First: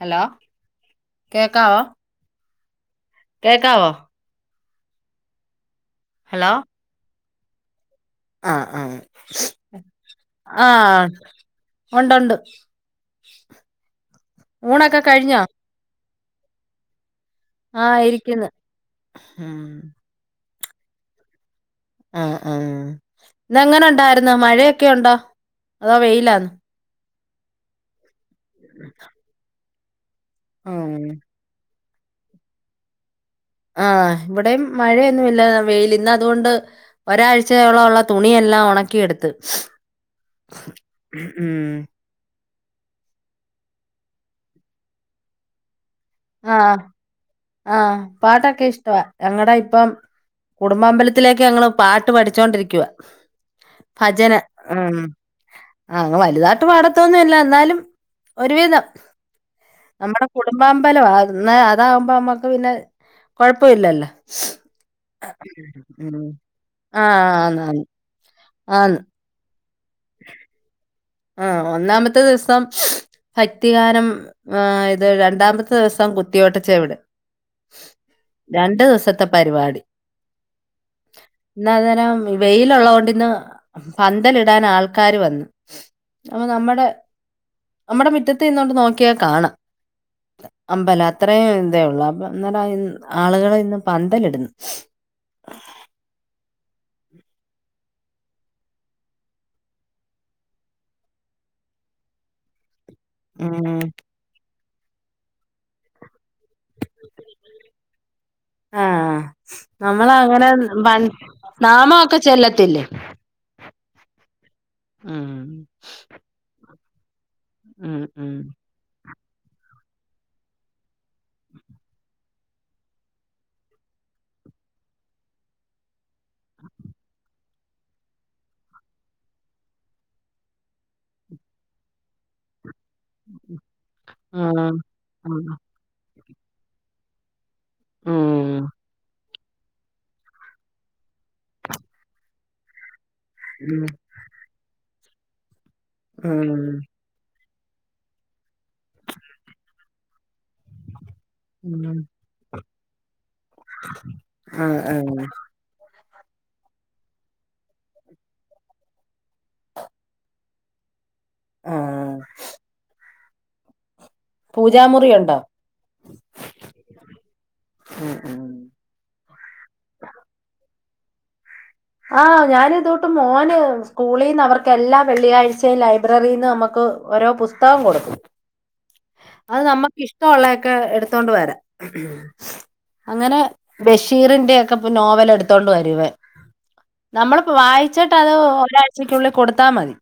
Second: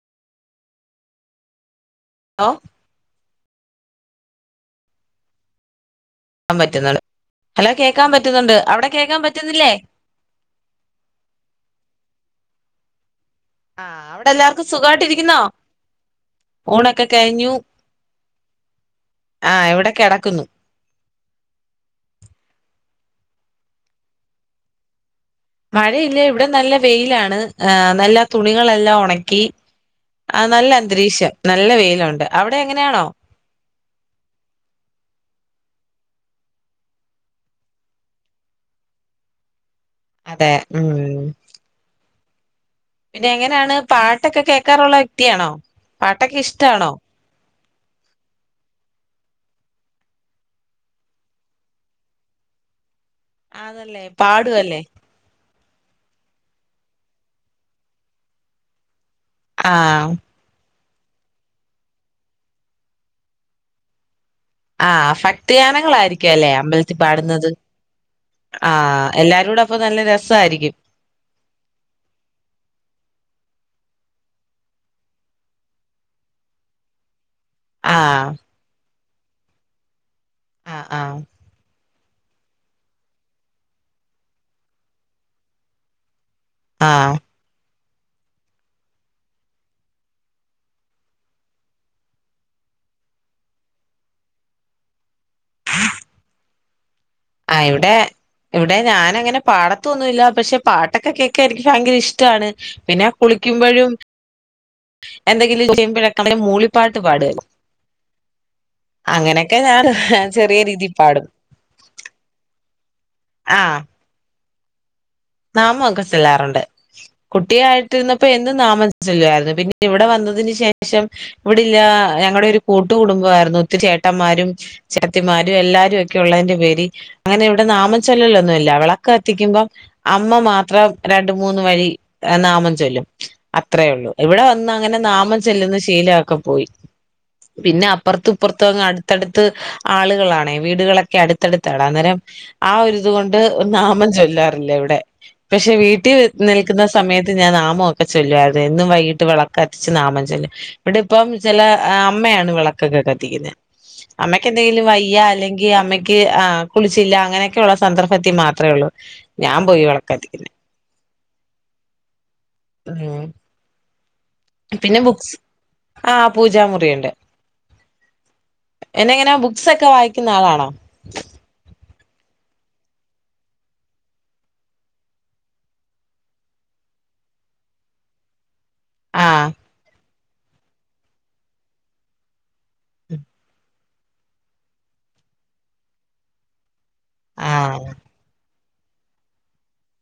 Hello കേക്കാവോ hello കേക്കാവോ ക്കാൻ പറ്റുന്നുണ്ട് ഹലോ കേ ആ ആ ആഹ് ഉണ്ട് ഉണ്ട് ആ അവിടെ എല്ലാവർക്കും ഊണൊക്കെ സുഖായിട്ടിരിക്കുന്നോ കഴിഞ്ഞോ ഊണൊക്കെ കഴിഞ്ഞു ആഹ് ഇരിക്കുന്നു ഉം ആഹ എവിടെ കിടക്കുന്നു ആ ഉം ഇെങ്ങനെ ഉണ്ടായിരുന്നു മഴയൊക്കെ ഉണ്ടോ അതോ മഴയില്ല ഇവിടെ വെയിലാന്നോ നല്ല വെയിലാണ് ആ നല്ല തുണികളെല്ലാം ഉണക്കി ആ നല്ല ആഹ് അന്തരീക്ഷം നല്ല വെയിലുണ്ട് അവിടെ എങ്ങനെയാണോ ആ് ഇവിടെയും മഴയൊന്നുമല്ല വെയിൽ ഇന്ന് അതുകൊണ്ട് ഒരാഴ്ചയോളംള്ള തുണിയല്ല ല്ലാം ഉണക്കിയെടുത്ത് അതെ ഉം പിന്നെ എങ്ങനെയാണ് പാട്ടൊക്കെ കേക്കാറുള്ള വ്യക്തിയാണോ പാട്ടൊക്കെ ആഹ ഇഷ്ടാണോ ആഹ പാട്ടൊക്കെ ഇഷ്ടവാ ഞങ്ങട ഇപ്പം കുടുംബാമ്പലത്തിലേക്ക് ഞങ്ങള്ൾ പാട്ട് പഠിച്ചൊണ്ടിരിക്കുവ ആണല്ലേ ഭജന പാടുവല്ലേ ഉം ആഹ അങ്ങ് വലുതാട്ട് പാടത്തൊന്നുംല്ല എന്നാലും ഒരുവിധം ആഹ് നമ്മുടെ കുടുംബാമ്പലം അ അതകുമ്പോ നമ്മക്ക് പിന്നെ കൊഴപ്പല്ലല്ലോ ആഹ ഭക്തയാനങ്ങളൾായിരിക്കും അല്ലേ അമ്പലത്തിൽ ആഹ് പാടുന്നത് ആന്നാന്ന് ആന്ന് ആഹ എല്ലാരും കൂട അപ്പൊ നല്ല രസായിരിക്കും ആഹ ഒന്നാമത്തെ ദിവസം ഭക്തികാനം ആ ഇത് രണ്ടാമത്തെ ദിവസം കുത്തിയോട്ടച്ചവിടെ ആഹ് രണ്ടു ദിവസത്തെ പരിപാടി ആഹ് ആഹ് എന്ന അ വെയിലുള്ളത കൊണ്ട ഇന്ന് പന്തലിടൻ ആൾക്കാാര് വന്നു അപ്പ നമ്മുടെ ആഹ് നമ്മുടെ മുറ്റത്ത് ഇന്നൊണ്ട് നോക്കിയാൽ കാണാം അമ്പല അത്രേയും ഇതേ ഉള്ളൂ അപ്പൊ എന്ത ആളുകളൾ ഇന്ന് പന്തലിടുന്നു ആ ഇവിടെ ഇവിടെ ഞാനങ്ങനെ പാടത്തൊന്നുമില്ല പക്ഷെ പാട്ടൊക്കെ കേക്കാൻ എനിക്ക് ഭയങ്കര ഇഷ്ടമാണ് പിന്നെ ഉം കുളിക്കുമ്പോഴും എന്തെങ്കിലും ചെയ്യുമ്പോഴ നമ്മെ മൂളിപ്പാട്ട് പാട ആഹ നമ്മൾങ്ങനെ ചെറിയ രീതിൽ പാടും നാമൊക്കെ ചെല്ലത്തില്ലേ ആഹ ഉം നാമൊക്കെ ചെല്ലാറുണ്ട് ഉം കുട്ടിയായിട്ടിരുന്നപ്പോ ഉം എന്ത് നാമം ചൊല്ലയിരുന്നു പിന്നെ ഇവിടെ വന്നതിന് ശേഷം ഇവിടെില്ല ഞങ്ങളടെ ഒരു കൂട്ട കുടുംബമായിരുന്നു ഒത്തിരി ചേട്ട ചേട്ടന്മാരും ചേത്തിമാരും എല്ലാരും ഒക്കെ ഉള്ളതിന്റെ പേര് അങ്ങനെ ഇവിടെ നാമച്ചൊല്ലലിലൊന്നുമല്ല വിളക്ക് എത്തിക്കുമ്പം അമ്മ മാത്രം രണ്ട മൂന്ന് വരി നാമ ചോല്ലും അത്രേള്ളു ഇവിടെ ആഹ് വന്ന് അങ്ങനെ നാമം ആഹ് ചെല്ലുന്ന ശീലൊക്കെ പോയി പിന്നെ ഉം അപ്പുറത്ത്പ്പറത്ത്ങ്ങ് അടുത്തടുത്ത് ആളുകളാണേ വീടുകളൊക്കെ അടുത്തടുത്താണ് അന്നേരം ആ ഒരു അതൊണ്ട് ഉം നാമം ചൊല്ലാറില്ലേ ഇവിടെ പക്ഷെ വീട്ടിൽ ഉം നിൽക്കുന്ന സമയത്ത് ഞാൻ നമ ഒക്കെൊല്ലു അത് എന്നും വൈകിട്ട് വിളക്കത്തിച്ച് നാമൻ ചൊല്ലും ഇവിടെ ഇപ്പം ചില ഉം അമ്മയാണ് വിളക്കൊക്കെ കത്തിക്കുന്നത് അമ്മക്ക ആഹ് എന്തെങ്കിലും വയ്യ ആഹ് അല്ലെങ്കിൽ അമ്മക്ക് ആ കുളിച്ചില്ല അങ്ങനെയൊക്കെയള്ള സന്ദർഭത്തിൽ മാത്രേള്ളൂ ഞാൻ പോയി വിളക്കത്തിക്കുന്ന ഉം [unintelligible] ഹലോ [inaudible] പിന്നെ പൂജാമുറിയുണ്ടോ ബുക്സ് ആ പൂജാമുറിണ്ട്. ഉം ഉം എന്ന എങ്ങനെ ബുക്സൊക്കെ വായിക്കുന്ന ആളാണോ ആഹ് ഞാനിതോട്ട് മോന് സ്കൂളിൽന്ന് അവർക്ക് എല്ലാം വെള്ളിയാഴ്ചയും ലൈബ്രറിന്ന് നമുക്ക് ഓരോ പുസ്തകം കൊടുക്കും ആ അത് നമ്മുക്ക് ഇഷ്ട ഇള്ളയൊക്കെ എടുത്തോണ്ട് വരാം. അങ്ങനെ ബഷീറിന്റെ ഒക്കെപ്പ നോവൽ എടുത്തോണ്ട് വരുവേ. നമ്മളപ്പോ ആ വായിച്ചിട്ട് അത് ഒരാഴ്ചയ്ക്കുള്ളിൽ കൊടുത്താ മതി.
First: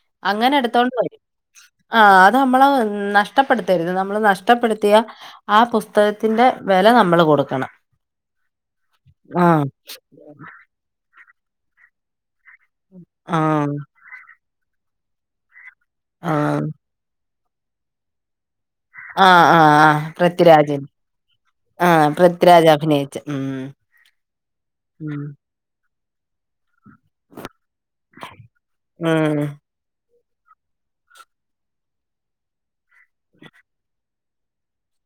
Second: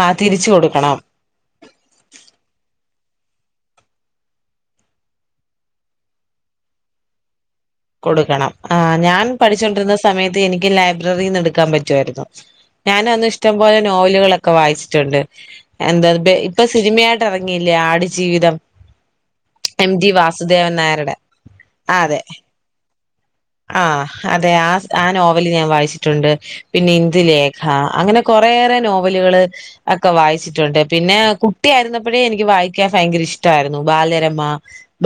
ആഹ് തിരിച്ച് കൊടുക്കണം. ആഹ് അത് നമ്മള് നഷ്ടപ്പെടുത്തരുത് നമ്മള് നഷ്ടപ്പെടുത്തിയ ആ പുസ്തകത്തിന്റെ- വെല നമ്മള് കൊടുക്കണം. കൊടുക്കണം ആഹ് ഞാൻ ആ പഠിച്ചൊണ്ടിരുന്ന സമയത്ത് എനിക്ക് ലൈബ്രറിന്ന് എടുക്കാൻ പറ്റുവായിരുന്നു. ഞാന് അന്ന് ആ ഇഷ്ടംപോലെ നോവലുകളൊക്കെ വായിച്ചിട്ടുണ്ട്. എന്താ ആ ഇപ്പൊ സിനിമയായിട്ട ഇറങ്ങിയില്ലേ ആടുജീവിതം ആഹ് ആഹ് എം ആഹ് ജി വാസുദേവൻ പൃഥ്വിരാജ് നായരുടെ ആ ആഹ് അതെ പൃഥ്വിരാജ് അഭിനയിച് ആഹ് അതെ ആ ആ ഉം നോവല് ഞാൻ വായിച്ചിട്ടുണ്ട് പിന്നെ ഇന്ദുലേഖ അങ്ങനെ കൊറെയേറെ ഉം നോവലുകള്. ഒക്കെ വായിച്ചിട്ടുണ്ട് പിന്നെ കുട്ടിയായിരുന്നപ്പഴേ എനിക്ക് വായിക്കാൻ ഭയങ്കര ഇഷ്ടായിരുന്നു ബാലരമ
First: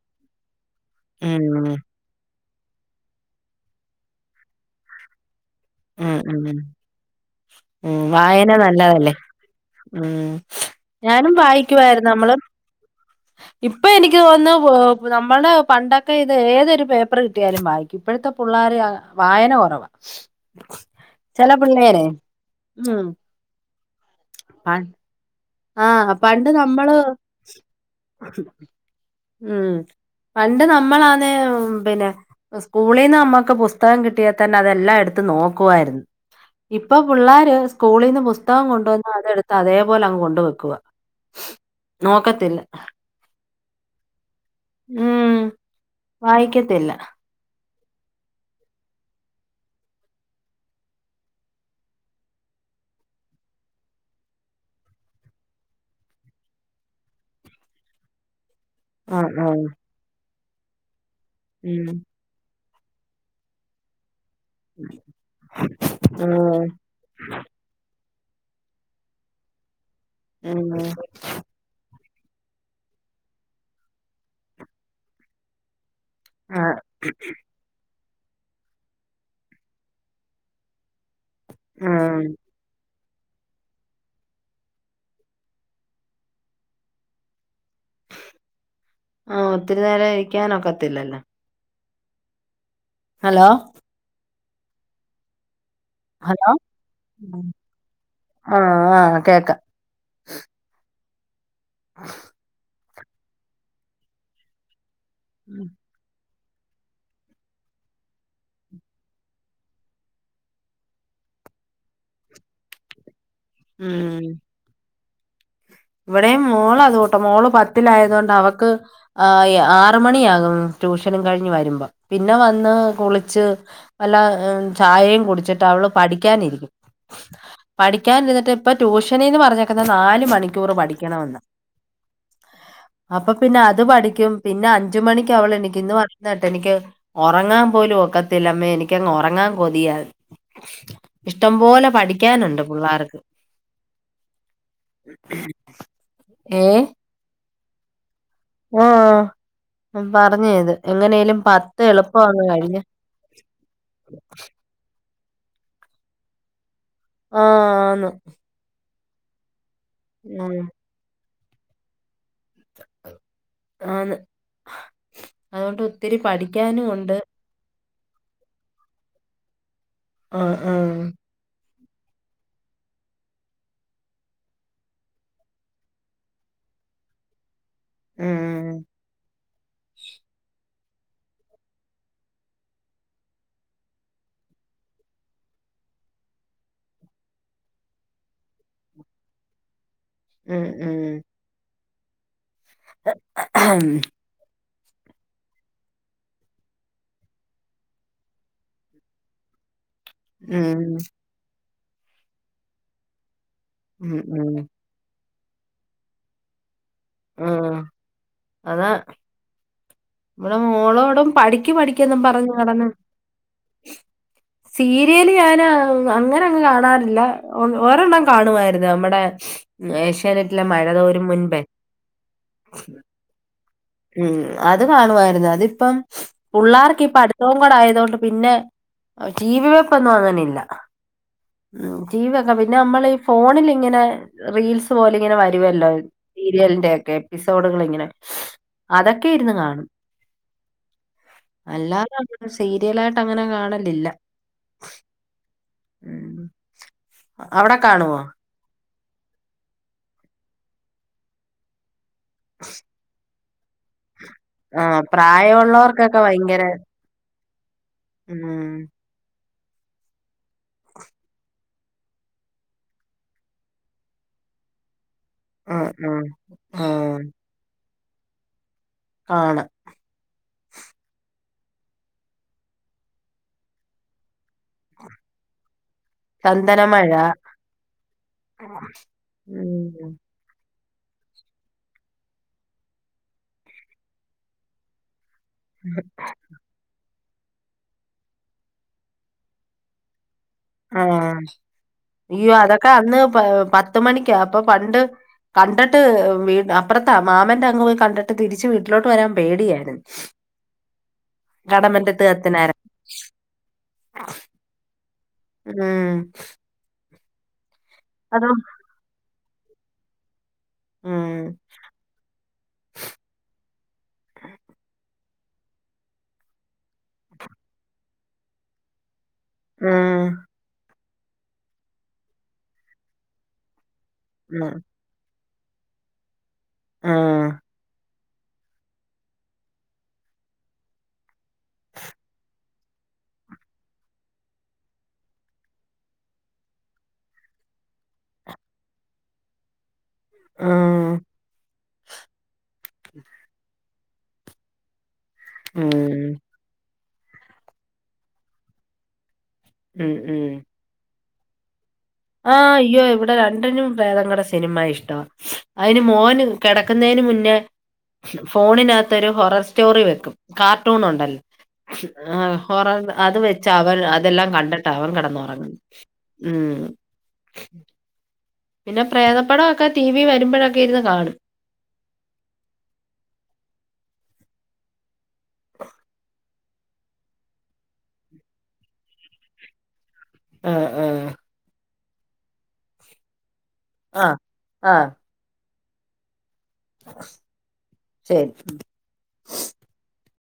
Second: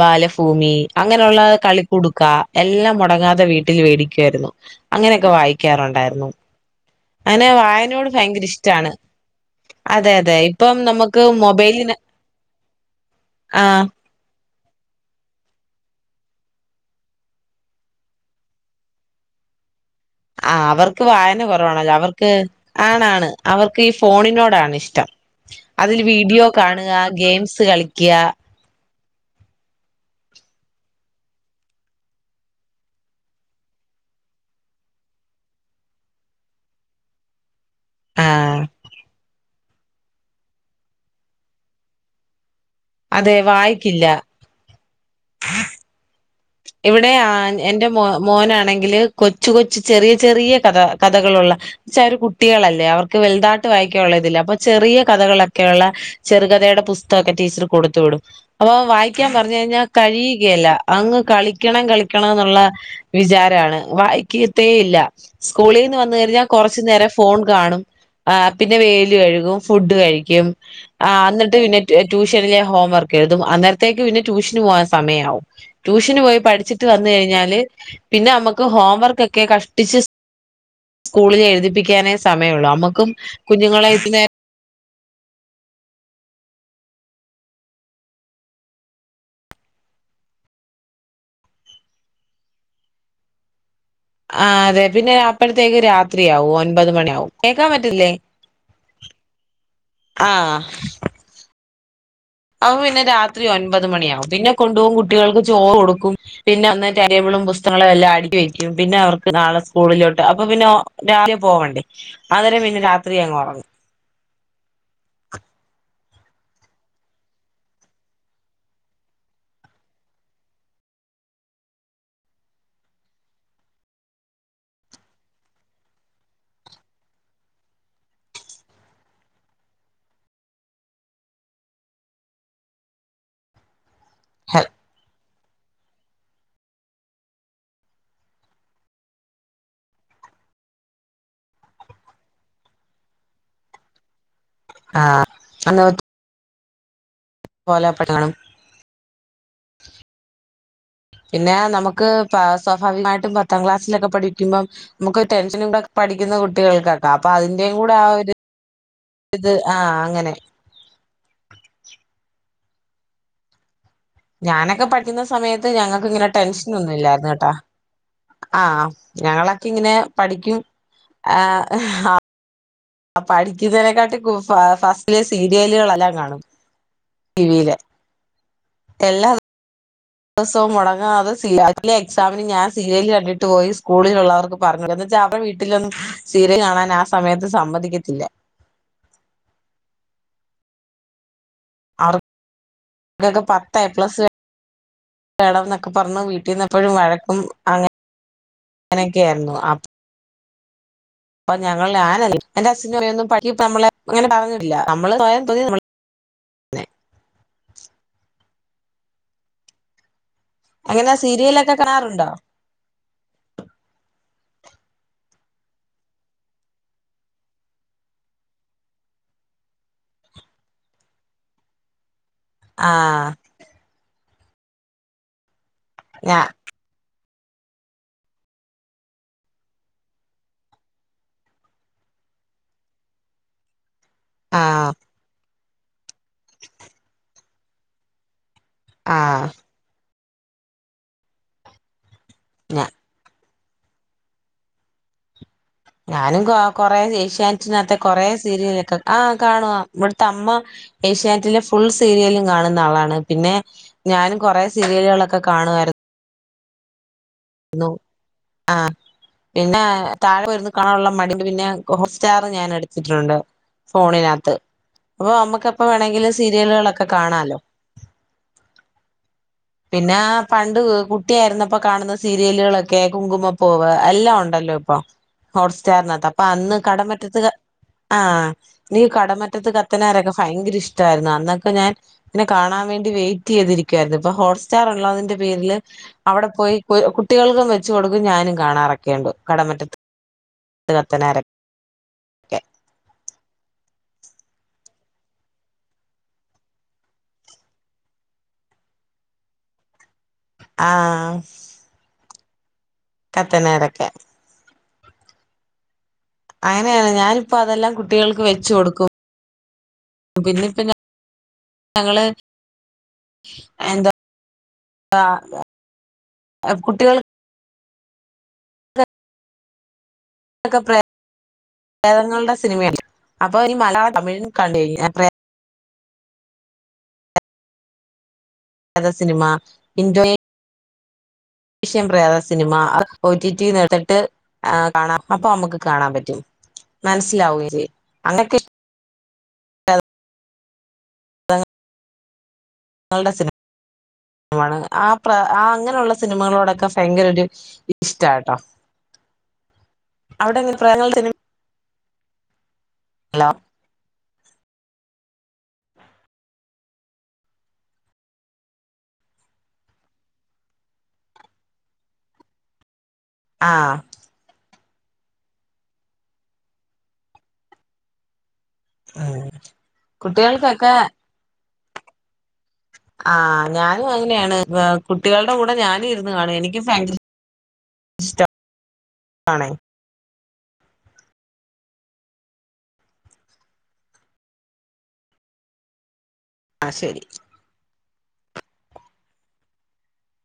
ബാലഭൂമി അങ്ങനൊള്ള ഉം കളികുടുക്ക എല്ലാം മുടങ്ങാതെ വീട്ടിൽ വേടിക്കുവായിരുന്നു. അങ്ങനെയൊക്കെ വായി- ഉം ക്കാറുണ്ടായിരുന്നു ഉം അങ്ങനെ ഉം വായനോട് ഭയങ്കര വായന ഇഷ്ടാണ്. നല്ലതല്ലേ ഉം അതെ അതെ ഇപ്പം നമുക്ക് ഞാനും മൊബൈലന് വായിക്കുവായിരുന്നു നമ്മള് ഇപ്പൊ എനിക്ക് തോന്നുന്ന് പോ നമ്മൾടെ പണ്ടക്കെ ഇത് ഏതൊരു പേപ്പർ കിട്ടിയാലും വായിക്കും, ഇപ്പോഴത്തെ പുള്ളേർ അ വായന കുറവാ. ആ അവർക്ക് വായന ചില കുറവാണല്ലോ പിള്ളേരെ അവർക്ക് ഉം ആണാണ് അവർക്ക് ഈ ഫോണിനോടാണിഷ്ടം. അതിൽ ആഹ് വീഡിയോ പണ്ട് കാണുക, നമ്മള് ഗെയിംസ് കളിക്ക്യ. ഉം പണ്ട് നമ്മൾ ആന്ന [unintelligible] പിന്നെ സ്‌കൂളിന്ന് അമ്മക്ക് പുസ്തകം കിട്ടിയാ തന്നെ അതെല്ലാം എടുത്ത [inaudible] നോക്കുവാർന്ന് ഇപ്പൊ പുള്ളാർ [unintelligible] സ്‌കൂളിന്ന് ആഹ് പുസ്തകം കൊണ്ടുവന്ന് അതെടുത്ത് അതേപോലങ് കൊണ്ട് [inaudible] വെക്കുവ നോക്കത്തില്ല അതെ വായിക്കില്ല ഉം [unintelligible] വായിക്കത്തില്ല ഇവിടെ [inaudible] ആ എന്റെ മോ മോനാണെങ്കില് കൊച്ചു കൊച്ചു ചെറിയ ചെറിയ കഥ കഥകളുള്ള ചര് കുട്ട്യ- ളല്ലേ അവർക്ക് വൽതാട്ട് വായിക്കാവുള്ള ഇതില്ല അപ്പൊ ചെറിയ കഥകളിലൊക്കെയുള്ള ചെറുകഥയുടെ പുതകംക്കെ ടീച്ച കൊടുത്തു വിടും. അപ്പൊ വായിക്കാൻ ആഹ് പറഞ്ഞ ആഹ് കഴിഞ്ഞാൽ കഴിയുകയല്ല [unintelligible] അങ്ങ് കളിക്കണം ഉം കളിക്കണം എന്നുള്ള വിചാരാണ് വായി കീത്ത ഇല്ല സ്കൂളിന്ന് വന്ന കഴിഞ്ഞാൽ ഉം കൊറച്ചു നേരം ഫോൺ കാണും. ആ പിന്നെ വേൽ കഴുകും ഫുഡ് കഴിക്കും ഉം ആ എന്നിട്ട്ന്ന ട്യൂഷനിലെ ഹോം വർക്ക് എഴുതും അന്നേരത്തേക്ക് പിന്നെ ട്യൂഷന് പോവാൻ സമയാവും ട്യൂഷന് പോയി ആഹ് പഠിച്ചിട്ട് വന്ന കഴിഞ്ഞാല് പിന്നെ അമ്മുക്ക് [unintelligible] ഹോംവർക്കൊക്കെ കഷ്ടിച്ച് [inaudible] സ്കൂളിൽ എഴുതിപ്പിക്കാനേ ഉം സമയമള്ളു അമ്മുക്കും കുഞ്ഞുങ്ങളൊയി നേര ആ ഒത്തിരി നേരം ഇരിക്കാനൊക്കത്തില്ലല്ലോ ഹലോ ആഹ് അതെ പിന്നെ അപ്പഴത്തെ [inaudible] ത്തേക്ക് ഹലോ രാത്രിയാവും ഒൻപത് മണിയ ആവും കേക്കാൻ പറ്റില്ലേ ആഹ് ആഹ് കേക്കാം ആ ഹ പിന്നെ രാത്രി ഒൻപത് മണിയകും പിന്നെ കൊണ്ടുപോകും കുട്ടികൾക്ക് ചോറ് കൊടുക്കും പിന്നെ ഒന്ന് ടൈംടേബിളും പുസ്തകങ്ങളും എല്ലാം അടുക്കി വെക്കും പിന്നെ അവർക്ക് നാളെ സ്കൂളിലോട്ട് അപ്പൊ പിന്നെ പോവണ്ടേ അന്നേരം പിന്നെ രാത്രി അങ്ങോട്ട ഉം [unintelligible] ഇവിടെയും മോള് അത് കൊണ്ട് മോള് പത്തിലായത് കൊണ്ട് അവക്ക് ആ ആറ് മണിയാകും ട്യൂഷനും കഴിഞ്ഞ് വരുമ്പോ പിന്നെ വന്ന് കുളിച്ച് വല്ല ചായയും കുടിച്ചിട്ട്, അവള്. പഠിക്കാനിരിക്കും [unintelligible] പഠിക്കാനിരിട്ട് ഇപ്പൊ ട്യൂഷനീന്ന് പറഞ്ഞേക്കുന്ന നാലു മണിക്കൂ മണിക്കൂർ പഠിക്കണമെന്ന് അപ്പം പിന്നെ അത് പഠിക്കും, ഹെ പിന്നെ അഞ്ച് മണിക്ക് എ അവള് എനിക്ക് ഇന്ന് പറയുന്ന കേട്ട് എനിക്ക് ഉറങ്ങാൻ പോലും ഓക്കത്തില്ലമ്മേ, എനിക്കങ്ങ് ഉറങ്ങാൻ കൊതിയ ഇഷ്ടംപോലെ പഠിക്കാനുണ്ട് പുള്ളാര്ക്ക് ആ, അ [unintelligible] [unintelligible] ആ പറഞ്ഞത് എങ്ങനെലും പിന്നെ പത്ത് നമുക്ക് എളുപ്പം അങ്ങ് കഴിഞ്ഞ് സ്വാഭാവികമായിട്ടും പത്താം ക്ലാസ്സിലൊക്കെ പഠിക്കുമ്പം നമുക്ക് ടെൻഷൻ കൂടെ പഠിക്കുന്ന കുട്ടികൾകാട്ട അപ്പൊ അതിന്റെയും കൂടെ ആ ആന്ന് ഒരു ഇത് ആ അങ്ങനാ അ ഞാനൊക്കെ പഠിക്കുന്ന സമയത്ത് ഞങ്ങക്ക് ഒത്തിരി ഇങ്ങനെ ടെൻഷൻ പഠിക്കാനും ഒന്നും ഉണ്ട് ഇല്ലായിര്ന്ന് കേട്ടാ. ആ, ഞങ്ങളൊക്കെ ഇങ്ങനെ ആഹ് പഠിക്കും ആഹ് ആ ആ പഠിക്കുന്നതിനെക്കാട്ടി ഫ ഫസ്റ്റില് സീരിയലുകളെല്ലാം കാണും. ടിവിയില് ഉം എല്ല ദിവസവും മുടങ്ങാതെ സി ആദ്യത്തെ എക്സാമിന് ഞാൻ സിരിയൽ കണ്ടിട്ട് പോയി സ്കൂളിലു ഉുള്ളവർക്ക് പറഞ്ഞുന്ന അവരുടെ വീട്ടിലൊന്നും സീരയൽ കാണാൻ ആ സമയത്ത് സമ്മതിക്കത്തില്ല. [unintelligible] ഉം ഉം അവർക്കൊക്കെ പത്ത് എ പ്ലസ് വേണംഎന്നൊക്കെ പറഞ്ഞു വീട്ടിന്നെപ്പോഴും വഴക്കും അങ്ങനെ അങ്ങനൊക്കെ ആയിരുന്നു ഉം അ ഞങ്ങളൾ ഞാനല്ല എന്റെ അച്ഛനും അമ്മേം ഒന്നും പിന്നെ നമ്മളെ ഉം ഇങ്ങനെ ഉം പറഞ്ഞിട്ടില്ല, നമ്മള് സ്വയം [unintelligible] ആ അതാ ഇമ്മടെ അങ്ങനെ മോളോടും സീരിയലൊക്കെ പഠിക്കും പഠിക്കന്നും കാണാറുണ്ടോ പറഞ്ഞു നട സീരിയല് ഞാാന് അങ്ങനെ അങ്ങ് കാണാറില്ല ഒരെണ്ണം കാണുവായിരുന്നു നമ്മടെ ഏഷ്യാനെറ്റിലെ മഴ തോരും മുൻപേ ആ ഉം, അത് കാണുവായിരുന്നു അതിപ്പം ഞാ പു ള്ളാർക്ക് ഈ പാട്ട പുസ്തകവും കൂടെ ആയതൊണ്ട് പിന്നെ ടീവിവെപ്പൊന്നും അങ്ങനില്ല. ടിവി ഒക്കെ പിന്നെ നമ്മൾ ഈ ഫോണിൽ ഇങ്ങനെ റീൽസ് ആഹ് പോലെ ഇങ്ങനെ വ വരുവല്ലോ, സീരിയലിന്റെക്കെ എപ്പിസോഡുകൾ ഇങ്ങനെ, അതൊക്കെ ആഹ് ഇരുന്നു കാണും. അല്ലാതെ ഞ സീരിയല ആയിട്ട് അങ്ങനെ കാണ കാണലില്ല ഉം ഞാനും കൊ കൊറെ അവിടെ ഏഷ്യാനറ്റിനകത്ത് കാണുവോ കൊറെ സീരിയലൊക്കെ ആഹ് കാണും ഇവിടുത്തെ അമ്മ ഏഷ്യാനെറ്റിലെ ഫുൾ സീരിയലും കാണുന്ന ആളാണ് പിന്നെ ഞാനും കുറെ ആ സീരിയലുകളൊക്കെ കാണുമായിരുന്നു പ്രായമുള്ളവർക്കൊക്കെ [unintelligible] ഉം ആ. പിന്നെ താഴെ വരുന്ന കാണാനുള്ള മടിന്റെ പിന്നെ ഹോട്ട്സ്റ്റാർ ഞാൻ എടുത്തിട്ടുണ്ട്. ഫോണിനകത്ത് അപ്പൊ നമ്മുക്ക് എപ്പ ഉം ഉം വേണെങ്കിലും സീരിയലുകളൊക്കെ ഉം കാണാലോ. കാണാം പിന്നെ പണ്ട് കുട്ടിയായിരുന്നപ്പൊ കാണുന്നത് സീരിയലുകളൊക്കെ കുങ്കുമ്മപൂവ് എല്ലാം ഉണ്ടല്ലോ ഇപ്പൊ. അപ്പൊ അന്ന് ചന്ദനമഴ കടംമ്പറ്റത്ത് ആ എനിക്ക് കടമറ്റത്ത് ഉം കത്തനാരൊക്കെ ഭയങ്കര ഇഷ്ട യിരുന്നു അന്നൊക്കെ ഞാൻ ഇതിനെ കാണാൻ വേണ്ടി വെയിറ്റ് ചെയ്തിരിക്കുവായിരുന്നു ഇപ്പൊ ഹോട്ട്റ്റാർ ഉള്ളതിന്റെ പേരില് അവിടെ പോയി കുട്ടികൾക്കും വെച്ച് കൊടുക്കും ഞാനും കാണാറൊക്കെയുണ്ട് കടമറ്റത്ത് ആ കത്തനാരൊക്കെ അയ്യോ അതൊക്കെ അന്ന് പത്ത് മണിക്കാ അപ്പൊ പണ്ട് കണ്ടിട്ട് അപ്പുറത്താ മാമന്റെ അംങ് പോയി കണ്ടിട്ട് തിരിച്ച് വീട്ടിലോട്ട് വരാൻ പേടി ടിയാണ്. ആ. കത്തനാർ. കത്തനരൊക്കെ ഉം. അങ്ങനെയാണ് ഞാനിപ്പോ അതെല്ലാം കുട്ടികൾക്ക് അതും വെച്ച് കൊടുക്കും. പിന്നെപ്പ ഉം ഞങ്ങള് എന്താ ആ കുട്ടികൾ ഉം. പ്രേദങ്ങളുടെ സിനിമയല്ല അപ്പൊ ഇനി മലയാളം തമിഴ ഉം [unintelligible] ആ. സിനിമ [unintelligible] വിഷയം പ്രേത സിനിമ. ഒ ടിടി നേർത്തിട്ട് കാണാം അപ്പൊ നമ്മുക്ക് കാണാൻ പറ്റും. മനസ്സിലാവേ ചെയ്യും [unintelligible] ആ. [unintelligible] ആ പ്ര ഉം അങ്ങനെയുള്ള സിനിമകളോടൊക്കെ ഭയങ്കര ഒരു ഇഷ്ടാട്ടോ ഉം ഉം അവിടെ [unintelligible] ആ അയ്യോ ഇവിടെ സിനിമയുണ്ടോ രണ്ടിനും പ്രേതങ്ങളടെ സിനിമ ഇഷ്ടവാ. അതിന് മോന് കിടക്കുന്നതിന് മുന്നേ ഫോണിനകത്ത് ഒരു ഹൊറർ സ്റ്റോറി വെക്കും കാർട്ടൂൺ ഉണ്ടല്ലോ. ആ ഹൊറർ അത് വെച്ച് ആഹ് അവൻ അതെല്ലാം കണ്ടിട്ട് അവൻ കിടന്നുറങ്ങുന്നു ഉം. പിന്നെ ഉം പ്രേതപ്പടമൊക്കെ ടി വി വരുമ്പോഴൊക്കെ കുട്ടികൾക്കൊക്കെ ഇരുന്ന് കാണും. ആ ഞാനും അങ്ങനെയാണ് കുട്ടികളുടെ കൂടെ ഞാനും ഇരുന്ന് കാണും എനിക്കും [unintelligible] ഇഷ്ടം ആണേ ആ ആ. ആ ആ. ആ ശരി. ശരി.